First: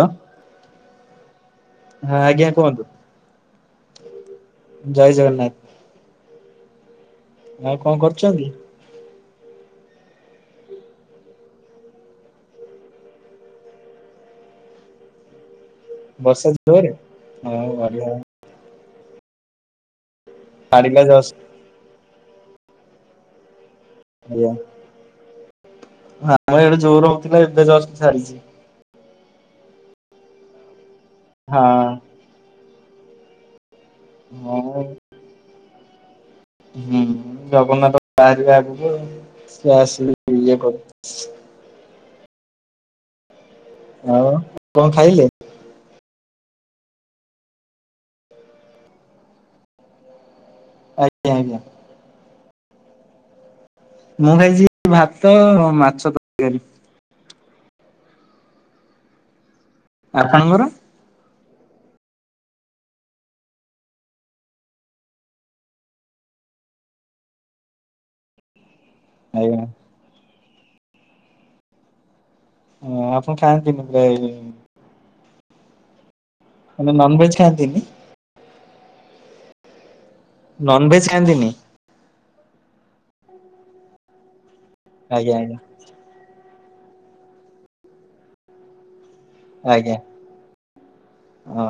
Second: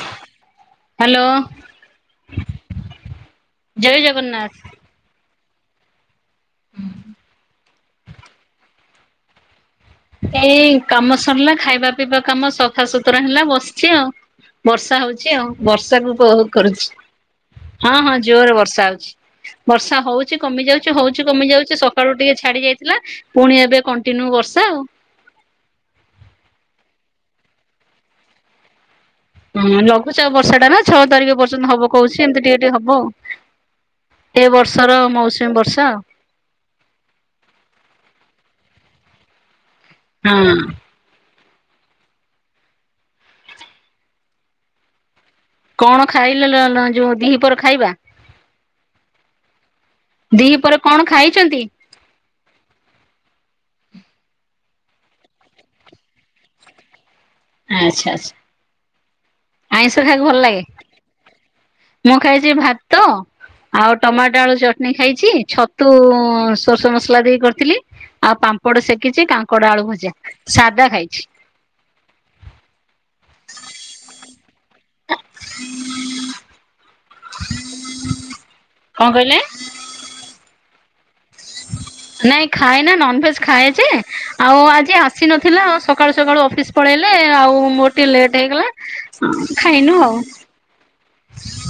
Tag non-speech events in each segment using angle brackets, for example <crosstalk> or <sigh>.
ହ ହ୍ୟାଲୋ ଆଜ୍ଞା କୁହନ୍ତୁ। ଜୟ ଜଗନ୍ନାଥ। ଜୟ ଜଗନ୍ନାଥ। ଆଉ କଣ କରୁଛନ୍ତି? ଏଇ କାମ ସରିଲା ଖାଇବା ପିଇବା କାମ ସଫାସୁତୁରା ହେଲା ବସିଛି ଆଉ। ବର୍ଷା ହଉଛି ଆଉ ବର୍ଷାକୁ ଉପଭୋଗ ବର୍ଷା କରୁଛି। ଜୋରେ? ହଁ ହଁ ଜୋରେ ବର୍ଷା ହଉଛି। ବର୍ଷା ହଉଛି କମି ଯାଉଛି ଛାଡ଼ିଲା ହଉଛି ଜଷ୍ଟ କମି ଯାଉଛି ସକାଳୁ ଟିକେ ଛାଡି ଯାଇଥିଲା ପୁଣି ଏବେ କ ଣ୍ଟିନ୍ୟୁ ବର୍ଷା ଆଉ। ହଁ ଆମ ଇଆଡ଼େ ଜୋରେ ହଉ ଥିଲା ଏବେ ଜଷ୍ଟ୍ ଛାଡିଛି। ହୁଁ ଲଘୁଚାପ ବର୍ଷା ଟା ନା ଛଅ ତାରିଖ ହଁ ପର୍ଯ୍ୟନ୍ତ ହବ କହୁଛି ଏମିତି ଟିକେ ଟିକେ ହବ। ଏ ହଁ ବର୍ଷର ମୌସୁମୀ ବର୍ଷା। ହୁଁ ଜଗନ୍ନାଥ ବାହାରିବା ଆଗକୁ ଆଉ ସିଏ ଆସିଲେ ହଁ। ଇଏ କରେ ଆଉ କଣ ଖାଇଲେ? କଣ ଖାଇଲ ଲ ଲ ଯୋଉ ଦିପହର ଖାଇବା? ଦି ପହରେ କଣ ଆଜ୍ଞା ଆଜ୍ଞା ଖାଇଛନ୍ତି? ମୁଁ ଖାଇଛି ଭାତ, ମାଛ ତରକାରୀ। ଆଚ୍ଛା ଆଚ୍ଛା। ଆଇଁଷ ଖାଇବାକୁ ଭଲ ଆପଣଙ୍କର? ଲାଗେ। ମୁଁ ଖାଇଛି ଭାତ। ଆଉ ଟମାଟୋ, ଆଳୁ ଚଟଣି ଖାଇଛି। ଛତୁ, ସୋରିଷ ମସଲା ଦେଇ କରିଥିଲି। ଆଉ ପାମ୍ପଡ ସେକିଚି ଆଜ୍ଞା କାଙ୍କଡ, ଆଳୁ ଭଜା ସାଦା ଖାଇଛି। ହଁ ଆପଣ ଖାଆନ୍ତିନି ପୁରା ଏ ମାନେ ନନଭେଜ ଖାଆନ୍ତିନି କଣ କହିଲେ? ନନ ଭେଜ୍ ଖାଆନ୍ତିନି। ନାଇଁ ଖାଏ ନା ନନଭେଜ ଖାଏ ଯେ ଆଉ ଆଜି ଆସି ଆଜ୍ଞା ଆଜ୍ଞା ନଥିଲା ସ ସକାଳୁ ସକାଳୁ ଅଫିସ ପଳେଇଲେ ଆଉ ମୋର ଟିକେ ଲେଟ୍ ହେଇଗଲା ଅଁ ଖାଇନୁ ଆଉ। ଓହୋ।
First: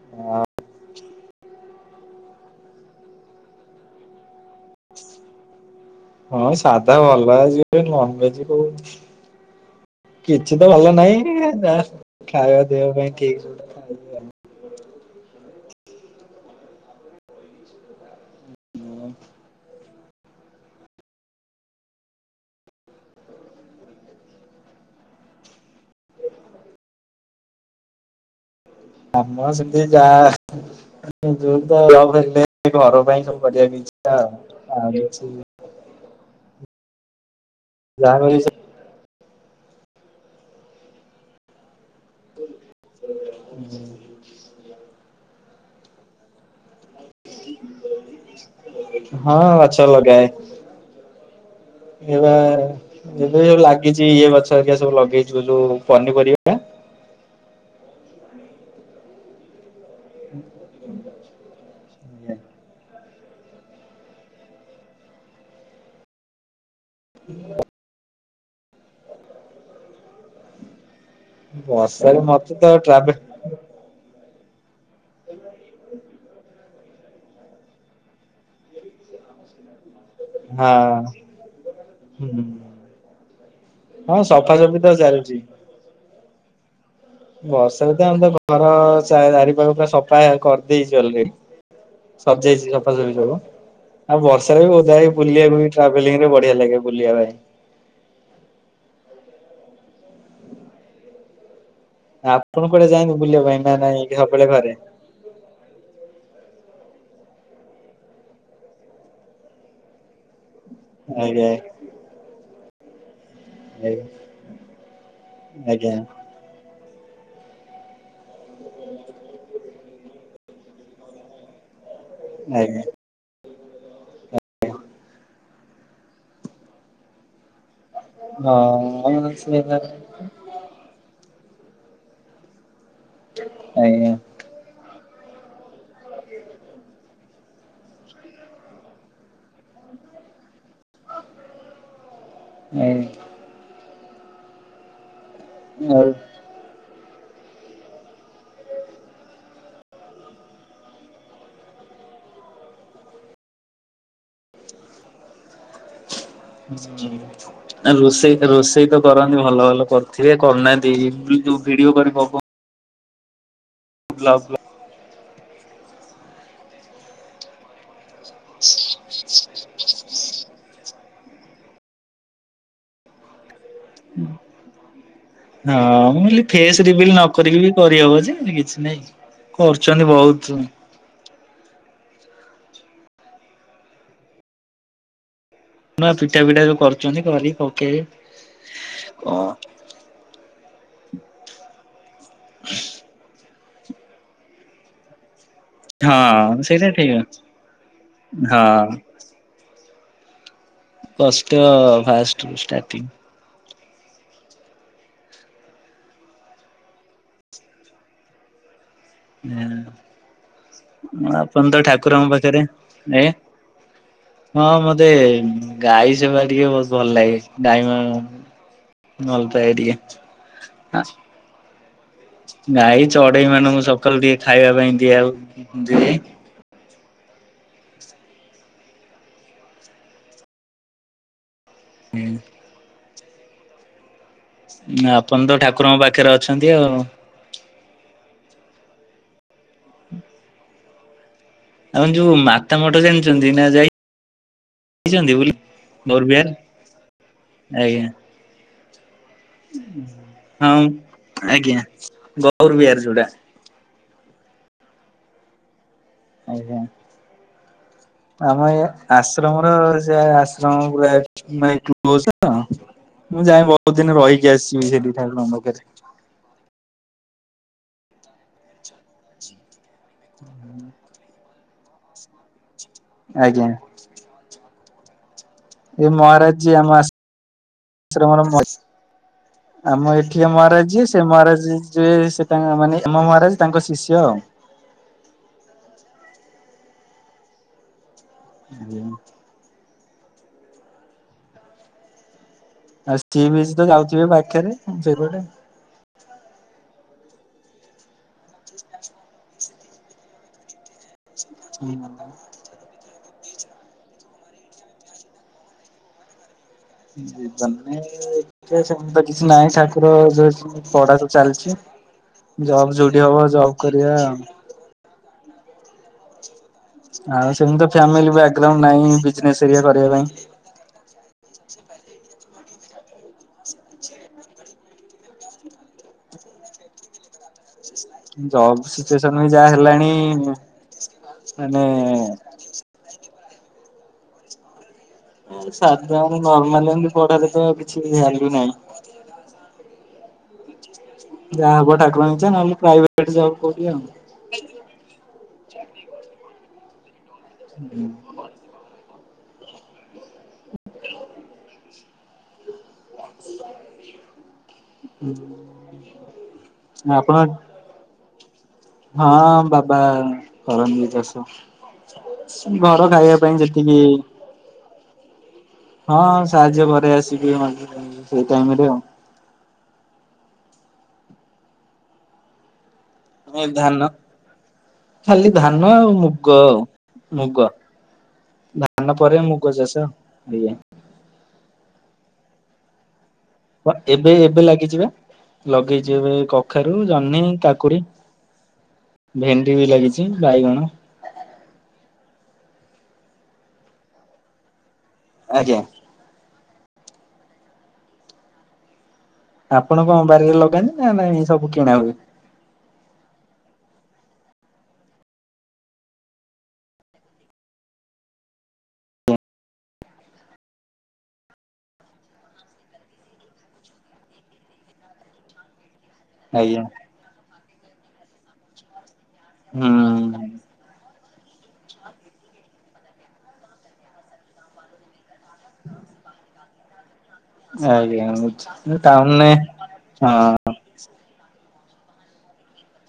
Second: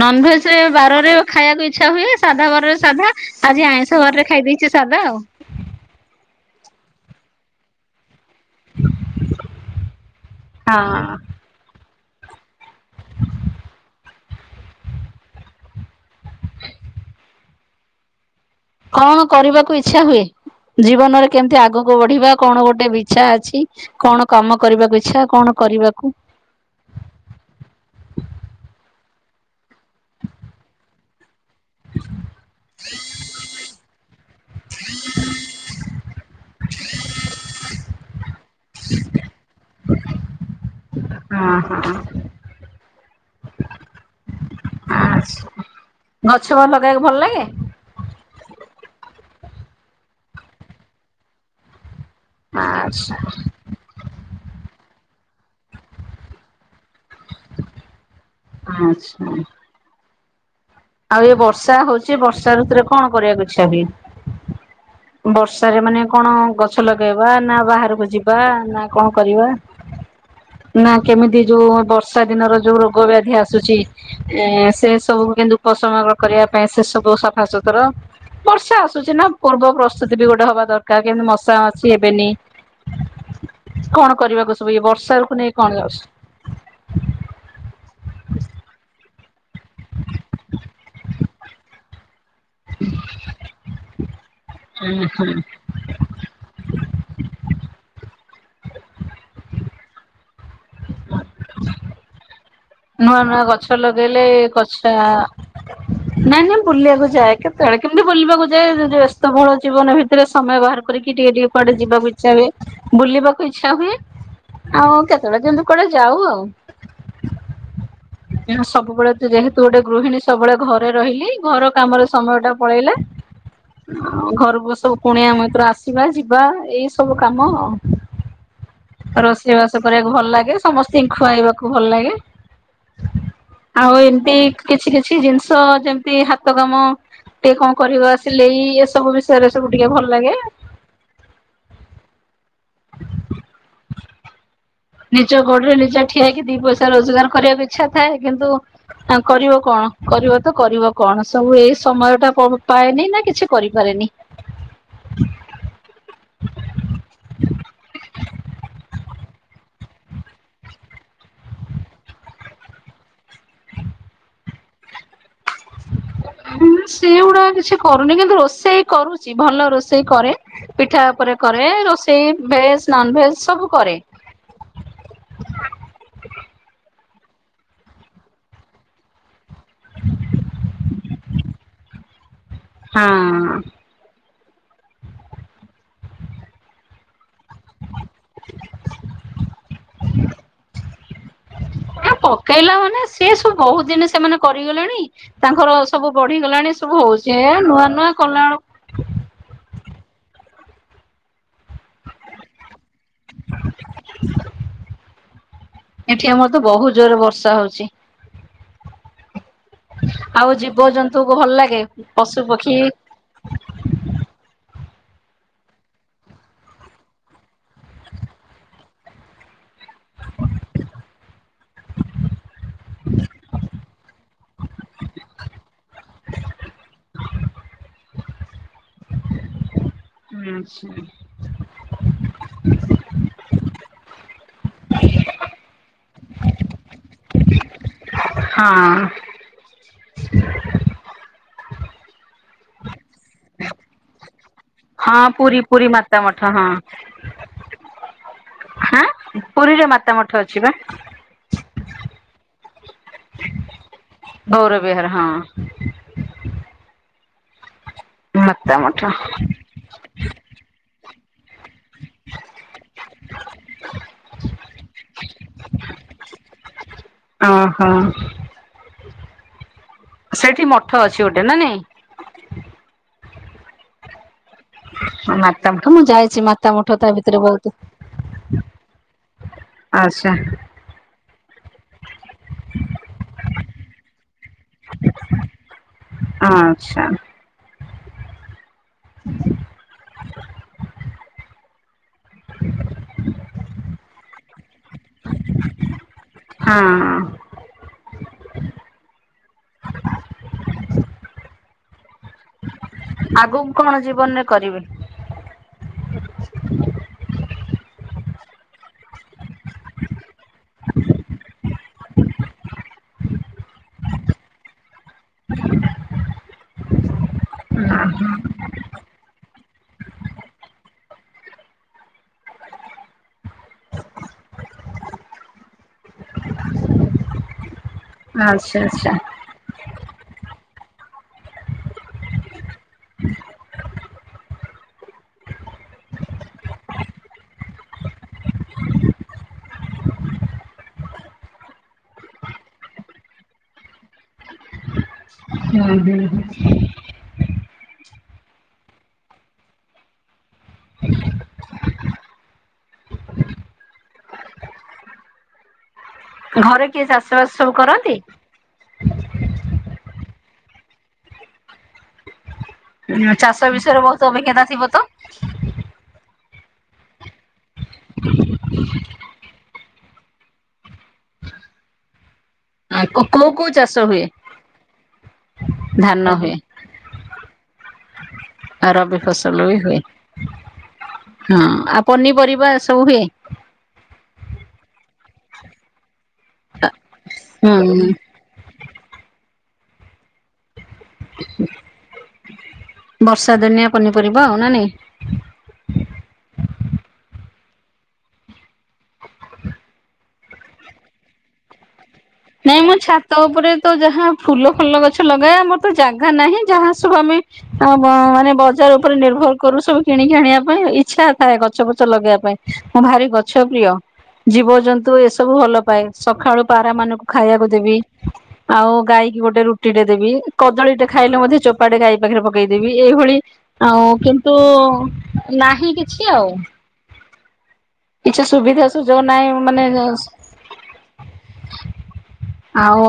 ନନଭେଜରେ ବାରରେ ଖାଇବାକୁ ଇଚ୍ଛା ହୁଏ ସାଧା ବାରରେ ସାଧା ଆଜି ଆଇଁଷ ବାରରେ ଖାଇଦେଇଛି ସାଧା ଆଉ। ହଁ ସାଧା ଭଲ ଯିବେ ନନ ଭେଜ କୋଉ କିଛି ତ ଭଲ ହଁ ନାହିଁ ଯାହା ଖାଇବା ପିବା ପାଇଁ ଠିକ। ଖାଇବା ଆଉ। କଣ କରିବାକୁ ଇଚ୍ଛା ହୁଏ ଜୀବନରେ କେମତି ଆଗକୁ ବଢିବା କଣ ଗୋଟେ ବି ଇଛା ଅଛି। କଣ କାମ କରିବାକୁ ଇଚ୍ଛା କଣ କରିବାକୁ? ହମ ସେମତି ଯାଆ ଜୋର ତ <unintelligible> ହେ ଘର ପାଇଁ ସବୁ କରିବାକୁ ଇଛା ଆଉ। <unintelligible> ଯାହା କରିବେ ସେ ହଁ ହଁ। ହୁଁ। ଆ ସ ଗଛ ସବୁ ଲଗେଇବାକୁ ଭଲ ଲାଗେ। ହଁ ଗଛ ଲଗାଏ। ଏବେ ଆଚ୍ଛା ଯେବେ ଲାଗ କିଛି ଇଏ ଗଛ ହେରିକା ସବୁ ଲଗେଇଛୁ ପନିପରିବା। ଆଚ୍ଛା। ଆଉ ଇଏ ବର୍ଷା ହଉଛି ବର୍ଷା ଋତୁରେ କଣ କରିବାକୁ ଇଛା ହୁଏ? <inaudible> ବର୍ଷାରେ ମାନେ କଣ ଗଛ ଲଗେଇବା ନା ବାହାରକୁ ଯିବା ନା କଣ କରିବା? ନା କେମିତି ଯୋଉ ବର୍ଷା ବର୍ଷାରେ ଦିନର ମତେ ତ ଯୋଉ ରୋଗ ଟ୍ରାଭେ ବ୍ୟାଧି ଆ ସୁଛି ଏ ସେ ସବୁ କିନ୍ତୁ ଉପସମ କରିବା ପାଇଁ ସେ ସବୁ ସଫାସୁତୁରା ବର୍ଷା ଆସୁଛି ନା ପୂର୍ବ ପ ବସତି ବି ଗୋଟେ ହବା ହଁ ଦରକାର କେମିତି ମଶା ଅଛି ହେବେନି। ହୁଁ। କଣ ହଁ କରିବାକୁ ସବୁ ସଫାସଫି ଇଏ ତ ବର୍ଷା ଚାଲିଛି ଋତୁକୁ ନେଇ କଣ ଯାଉଛି। ବର୍ଷା ଋତୁ ଆମେ ତ ଘର ଚା ଚାରିପାଖ ପୁରା ସଫା କରିଦେଇଛି ଅଲରେଡି। ସଯେଇଛି ସଫାସଫି ସବୁ ଆଉ ବର୍ଷା ବି ବୋଧେ ବୁଲିବାକୁ। ଟ୍ରାଭେଲିଙ୍ଗ ରେ ବଢିଆ ଲାଗେ ବୁଲିବା ପାଇଁ। ଆ। ନୂଆ ନୂଆ ଗଛ ଲଗେଇଲେ ଘରେ? କଛା ନାଇଁ ନାଇଁ ବୁଲିବାକୁ ଯାଏ କେତେବେଳେ କେମିତି ବୁଲିବାକୁ ଯାଏ ଯ ବ୍ୟସ୍ତ ବହୁଳ ଜୀବନ ଭିତରେ ସମୟ ବାହାର। କରିକି ଟିକେ ଆଜ୍ଞା ଟିକେ କୁଆଡେ ଆ ଯିବାକୁ ଇଚ୍ଛା ହୁଏ। ବୁଲିବାକୁ ଇଚ୍ଛା ହୁଏ ଆଉ କେତେବେଳେ ଯେମୁ କୁଆଡେ ଆଜ୍ଞା ଯାଉ ଆଉ? ସବୁବେଳେ ଯେହେତୁ ଗୋଟେ ଗୃହିଣୀ ସବୁବେଳେ ଘରେ ରହିଲି ଘର କାମରେ। ସମୟ ଟା ଆଜ୍ଞା ପଳେଇଲା। ଘରକୁ ସବୁ ପୁଣିଆମ ଭିତର ଆସିବା ଯିବା ଏଇ ସବୁ କାମ ଆଉ। ହଁ ରୋଷେଇ ସେଇଆ ବାସ କରିବାକୁ ଭଲ ଲାଗେ ସମସ୍ତତିଙ୍କୁ ଖୁଆଇବାକୁ ଭଲ ଲାଗେ। ଆଉ ଆଜ୍ଞା ଆଜ୍ଞା ଏମିତି କିଛି କିଛି ଜିନିଷ ଯେମିତି ହାତ କାମ। ଟିକେ କଣ କରିବ ଆସିଲେ ଏସବୁ ବିଷୟରେ ସବୁ ଟିକେ ଭଲ ଲାଗେ। ଆ। ନିଜ ଗୋଡରେ ନିଜ ଠିଆ ହେଇକି ଦି ପଇସା ରୋଜଗାର କରିବାକୁ ଇଚ୍ଛା ଥାଏ କିନ୍ତୁ କରିବ କଣ କରିବ ତ କରିବ କଣ ସବୁ ଏଇ ସମୟ ଟା ପାଏନି ନା କିଛି କରିପାରେନି? ହୁଁ। ରୋଷେଇ ରୋଷେଇ ତ କରନ୍ତି ଭଲ ଭଲ କରିଥିବେ କରିନାହାନ୍ତି ଯୋଉ ଭିଡିଓ କରି ପକ ହଁ। <inaudible> ଁ ସେଗୁଡା କିଛି କରୁନି କିନ୍ତୁ ରୋଷେଇ କରୁଛି ଭଲ ରୋଷେଇ କରେ। ପିଠା ଉପରେ କରେ ରୋଷେଇ ଭେଜ ନନ ଭେଜ ସବୁ କରେ। ହୁଁ। ହଁ ମୁଁ ଫେସ ରିବିଲ୍ ନକିକି ବି କରିହବ କିଛି ନାଇଁ। କରୁଛନ୍ତି ବହୁତ। ହଁ। ନା ପିଠା ପିଟା ଯୋଉ କରୁଛନ୍ତି କରି ପକେଇବ କଣ। ଆ ପକେଇଲା ମାନେ ସେି ସବୁ ବହୁତ ଦିନ ସେମାନେ କରିଗଲେଣି। ତାଙ୍କର ସବୁ ହଁ ବଢିଗଲାଣି ସେଇଟା ସବୁ ଠିକ ହଉଛି ନୂଆ ନୂଆ କଲା। ହଁ ଷ୍ଟ ଫାଷ୍ଟାର୍ଟି। ଏଠି ଆମର ତ ବହୁତ ଜୋରରେ ବର୍ଷା ହଉଛି। ଆଉ ଜୀବଜନ୍ତୁକୁ ଭଲ ଆପଣ ଲାଗେ ତ ଠାକୁରଙ୍କ ପଶୁ ପାଖରେ ପକ୍ଷୀ ଏ। ହଁ ମତେ ଗାଈ ସେବା ଟିକେ ବହୁତ ଭଲ ଲାଗେ ଗାଈ ମ। ଭଲପାଏ ଟିକେ ଗାଈ ଚଢେଇ ମାନେ ମୁଁ ସବୁ। ସକାଲ ଟିକେ ଖାଇବା ପାଇଁ ଦିଆଉ। ଆଛା। ହୁଁ। ଆପଣ ତ ଠାକୁରଙ୍କ ପାଖରେ ଅଛନ୍ତି ଆଉ। ହଁ। ହୁ। ଆପ ଯୋଉ ମାତା ମଠ ଜଣିଛନ୍ତି ନା ଯାଇ। ହଁ ପୁରୀ ପୁରୀ ମାତା ମାଠ ହଁ। ଆଜ୍ଞା ହଁ। ହଁ ଆଜ୍ଞା ଗୌରବହାରାର ସେଟା। ଗୌରବିହାରହାର ହଁ। ଆଜଞା। ଆମ ମାତା ଏ ମଠ। ଆଶ୍ରମର ଯ ଆଶ୍ରମ ଗ। ମୁଁ ଯାଇଏ ବହୁତ ଦିନ ରହିକି ଆସିବି ସେଠି ଠାରୁଣ୍ଡଖରେ। ଓହୋ। ଓ। ସେଠି ମଠ ଅଛି ଗୋଟେ ନା ନାଇଁ। ଆଜ୍ଞା? ନା। ଏ ମହାରାଜ ଯ ଆମ ଆଶ୍ରମର ଆମ ଆଚ୍ଛା ଏଠି ମହାରାଜ ସେ ମହାରାଜ ଯଏ ସେ ତାଙ୍କ ମାନେ ଆମ ମହାରାଜ ତାଙ୍କ ଶିଷ୍ୟ ଆଉ। ଆଚ୍ଛା। <unintelligible> ଆଉ ସି ବି ତ ଯାଉଥିବେ ପାଖରେ ସେପଟେ ହଁ। <unintelligible> ମିଳିଗଲା ଆଗକୁ କଣ ଜୀବନରେ କରିବେ? ସେମିତି ତ କିଛି ନାଁ ଠାକୁରଙ୍କ ପଢ଼ାକୁ ଚାଲିଛି, ଜବ୍ ଯୋଉଠି ହବ ଜବ୍ କରିବା। ଆଉ ସେମିତି ଫାମିଲି ବ୍ୟାଗରାଉଣ୍ଡ ନାହିଁ ଵୀଜନେଶ ଏଇଆ କରିବା ପାଇଁ। ଜବ ଆଚ୍ଛା ଆଚ୍ଛା ସିଚୁଏସନ ବି ଯାହା ହେଲାଣି ମାନେ ସାଧାରଣ ନର୍ମାଲ ଏମତି ପଢାରେ ତ କିଛି ଭାଲ୍ୟୁ ନାହିଁ। ଯାହା ହବ ଠାକୁରଙ୍କ ଇଛା ନହେଲେ ପ୍ରାଇଭେଟ ଜବ୍ କୋଉଠି ଆଉ। ଆଜ୍ଞା। <unintelligible> ହୁଁ। ହୁଁ। ଘରେ କିଏ ଚାଷ ବାସ ସବୁ କରନ୍ତି? ହଁ ବାବା କରନ୍ତି ଚାଷ। ଘର ଖାଇବା ପାଇଁ ଯେତିକି ବହି, ଖାତା ଥିବତ? ହଁ ସାହାଯ୍ୟ ପରେ ଆସିବି <unintelligible> ସେଇ ଟାଇମରେ ଆଉ। ଆଉ କ ହଁ ଧାନ, ଖାଲି ଧାନ ଆଉ ମୁଗ ଆଉ। ମୁଗ ଆଉ ଧାନ ରବି ପରେ ଫସଲ ମୁଗ ବି ଚାସ ହୁଏ ଏଇଆ। ହଁ ଆଉ ପନିପରିବା ସବୁ ହୁଏ? ଏବେ ଏବେ ଲାଗିଯିବେ, ଲଗେଇଛିି ଏବେ କଖାରୁ, ଜହ୍ନି ହୁଁ କାକୁଡି, ଭେଣ୍ଡି ବି ଲାଗିଛି ବାଇଗଣ ବର୍ଷା ଦୀନିଆ ପନିପରିବା ଆଉ ନା ନାଇଁ। ଆଜ୍ଞା। ଆପଣ କଣ ବାରିରେ ଲଗାନ୍ତି ନା ନାଇ ଏ ସବୁ କିଣା ହୁଏ? ନାଇଁ ମୋ ଛାତ ଉପରେ ତ ଯାହା ଫୁଲ ଫଲ ଗଛ ଲଗାଏ, ଆମର ତ ଜାଗା ନାହିଁ ଯାହା ସବୁ ଆମେ <unintelligible> ମାନେ ବଜାର ଉପରେ ନିର୍ଭର କରୁ ସବୁ କିଣିକି ଆଣିବା ପାଇଁ ଇଚ୍ଛା ଥାଏ ଗଛ ପଛ ଲଗେଇବା ପାଇଁ ମୁଁ ଭାରି ଗଛ ପ୍ରିୟ, ଜୀବଜନ୍ତୁ ଏସବୁ ଭଲ ପାଏ। ସକାଳୁ ଆଜ୍ଞା ପାରା ମାନଙ୍କୁ ଖାଇବାକୁ ଦେବି ଆଉ ଗାଈକି ଗୋଟେ ରୁଟି ଟେ ହୁଁ ଦେବି, କଦଳୀ ଟେ ଖାଇଲେ ମଧ୍ୟ ଚୋପାଟେ ଗାଈ ପାଖରେ ପକେଇଦେବି, ଏଇଭଳି ଆଉ କିନ୍ତୁ ନାହିଁ କିଛି ଆଉ। ଆଜ୍ଞା କିଛି ବୁଝ ସୁବିଧା ସୁଯୋଗ ଟାଉନରେ ନାହିଁ ମାନେ ହଁ ଆଉ?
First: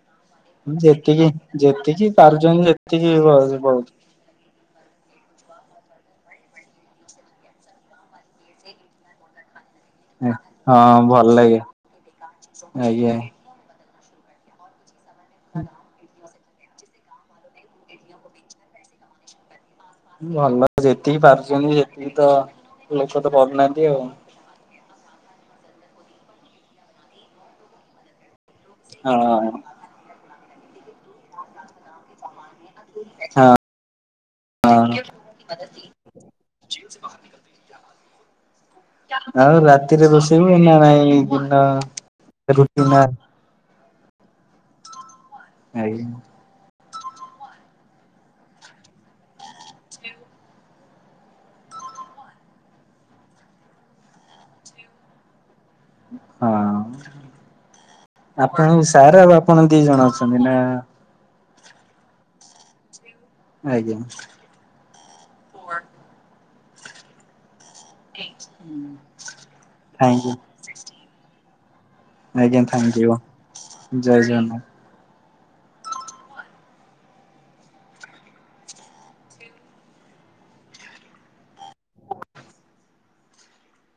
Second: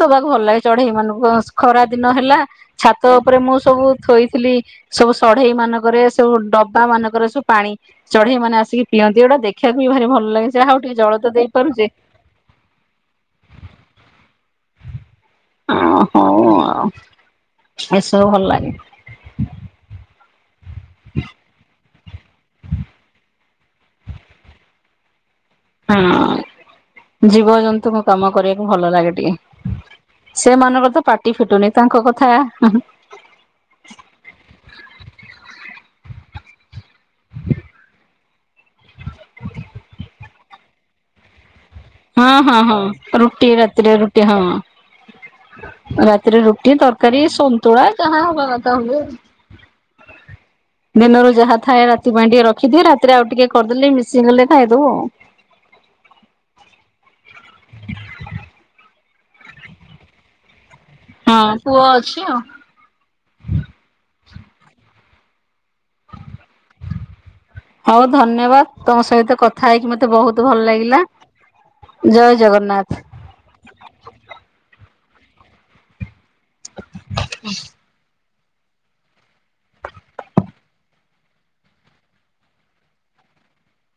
ଦବାକୁ ଭଲ ଲାଗେ ଚଢେଇ ଯେତିକି ମାନଙ୍କୁ, ଖରା ଯେତିକି ଦିନ ହେଲା ପାରୁଛନ୍ତି ସେତିକି ଛାତ ଉପରେ ମୁଁ ସବୁ ବହୁତ। ଥୋଇଥିଲି ସବୁ ଷଢେଇ ମାନଙ୍କରେ ସବୁ ଡବା ମାନଙ୍କରେ ସବୁ ପାଣି ଚଢେଇ ମାନେ ଆସିକି ପିଅନ୍ତି, ଗୋଟା ଦେଖ <unintelligible> ଭାରି ଭଲ ଲାଗେ, ହଁ ଯାହାହଉ ଟିକେ ଜଳ ଭଲ ତ ଲାଗେ ଦେଇପାରୁଛେ। ଆଜ୍ଞା। ହଁ ଆଉ, ଏସବୁ ଭଲ ଲାଗେ। ଭଲ ଯେତିକି ପାରୁଛନ୍ତି ସେତିକି ତ ଲୋକ ତ କରୁୁନାହାନ୍ତି ଆଉ। ହଁ ଜୀବଜନ୍ତୁଙ୍କୁ କାମ କରିବାକୁ ଭଲ ଲାଗେ ହଁ ଟିକେ। ସେମାନଙ୍କର ତ ପାଟି ଫିଟୁନି ତାଙ୍କ କଥା ହଁ। ହଁ। ଆଉ ରାତିରେ ବସେଇବ ନା ନାଇଁ ଦିନ ହଁ ହଁ ହଁ, ରୁଟି ନା ରୁଟି ରାତିରେ ରୁଟି, ହଁ ଆଜ୍ଞା ରାତିରେ ରୁଟି, ତରକାର କରିଏ ସନତୁଳା କାହା ହବା କଥା ହୁଏ। ଉ ଦିନରୁ ଯାହା ଥାଏ ରାତି ପାଇଁ ଟିକେ ରଖିଦିଏ। ରାତିରେ ଆଉ ଟିକେ କରିଦେଲେ ମିଶିଗଲେ ଖାଇଦବୁ ଆଉ। ହଁ ଆପଣଙ୍କ ସାର୍ ଆଉ ଆପଣ ଦି ଜଣ ଅଛନ୍ତି ନା? ହଁ ପୁଅ ଅଛି ଆଉ। ଆଜ୍ଞା। <unintelligible> ହଉ ଧନ୍ୟବାଦ୍। ତମ ସହିତ କଥା ହେଇକି ମତେ ଥ୍ୟାଙ୍କୟୁ ବହୁତ ଭଲ ଲାଗିଲା। ଜୟ ଆଜ୍ଞା। ଜଗନ୍ନାଥ। ଥାଙ୍ଗକ୍ୟୁ। ଜୟ ଜଗନ୍ନାଥ। ହ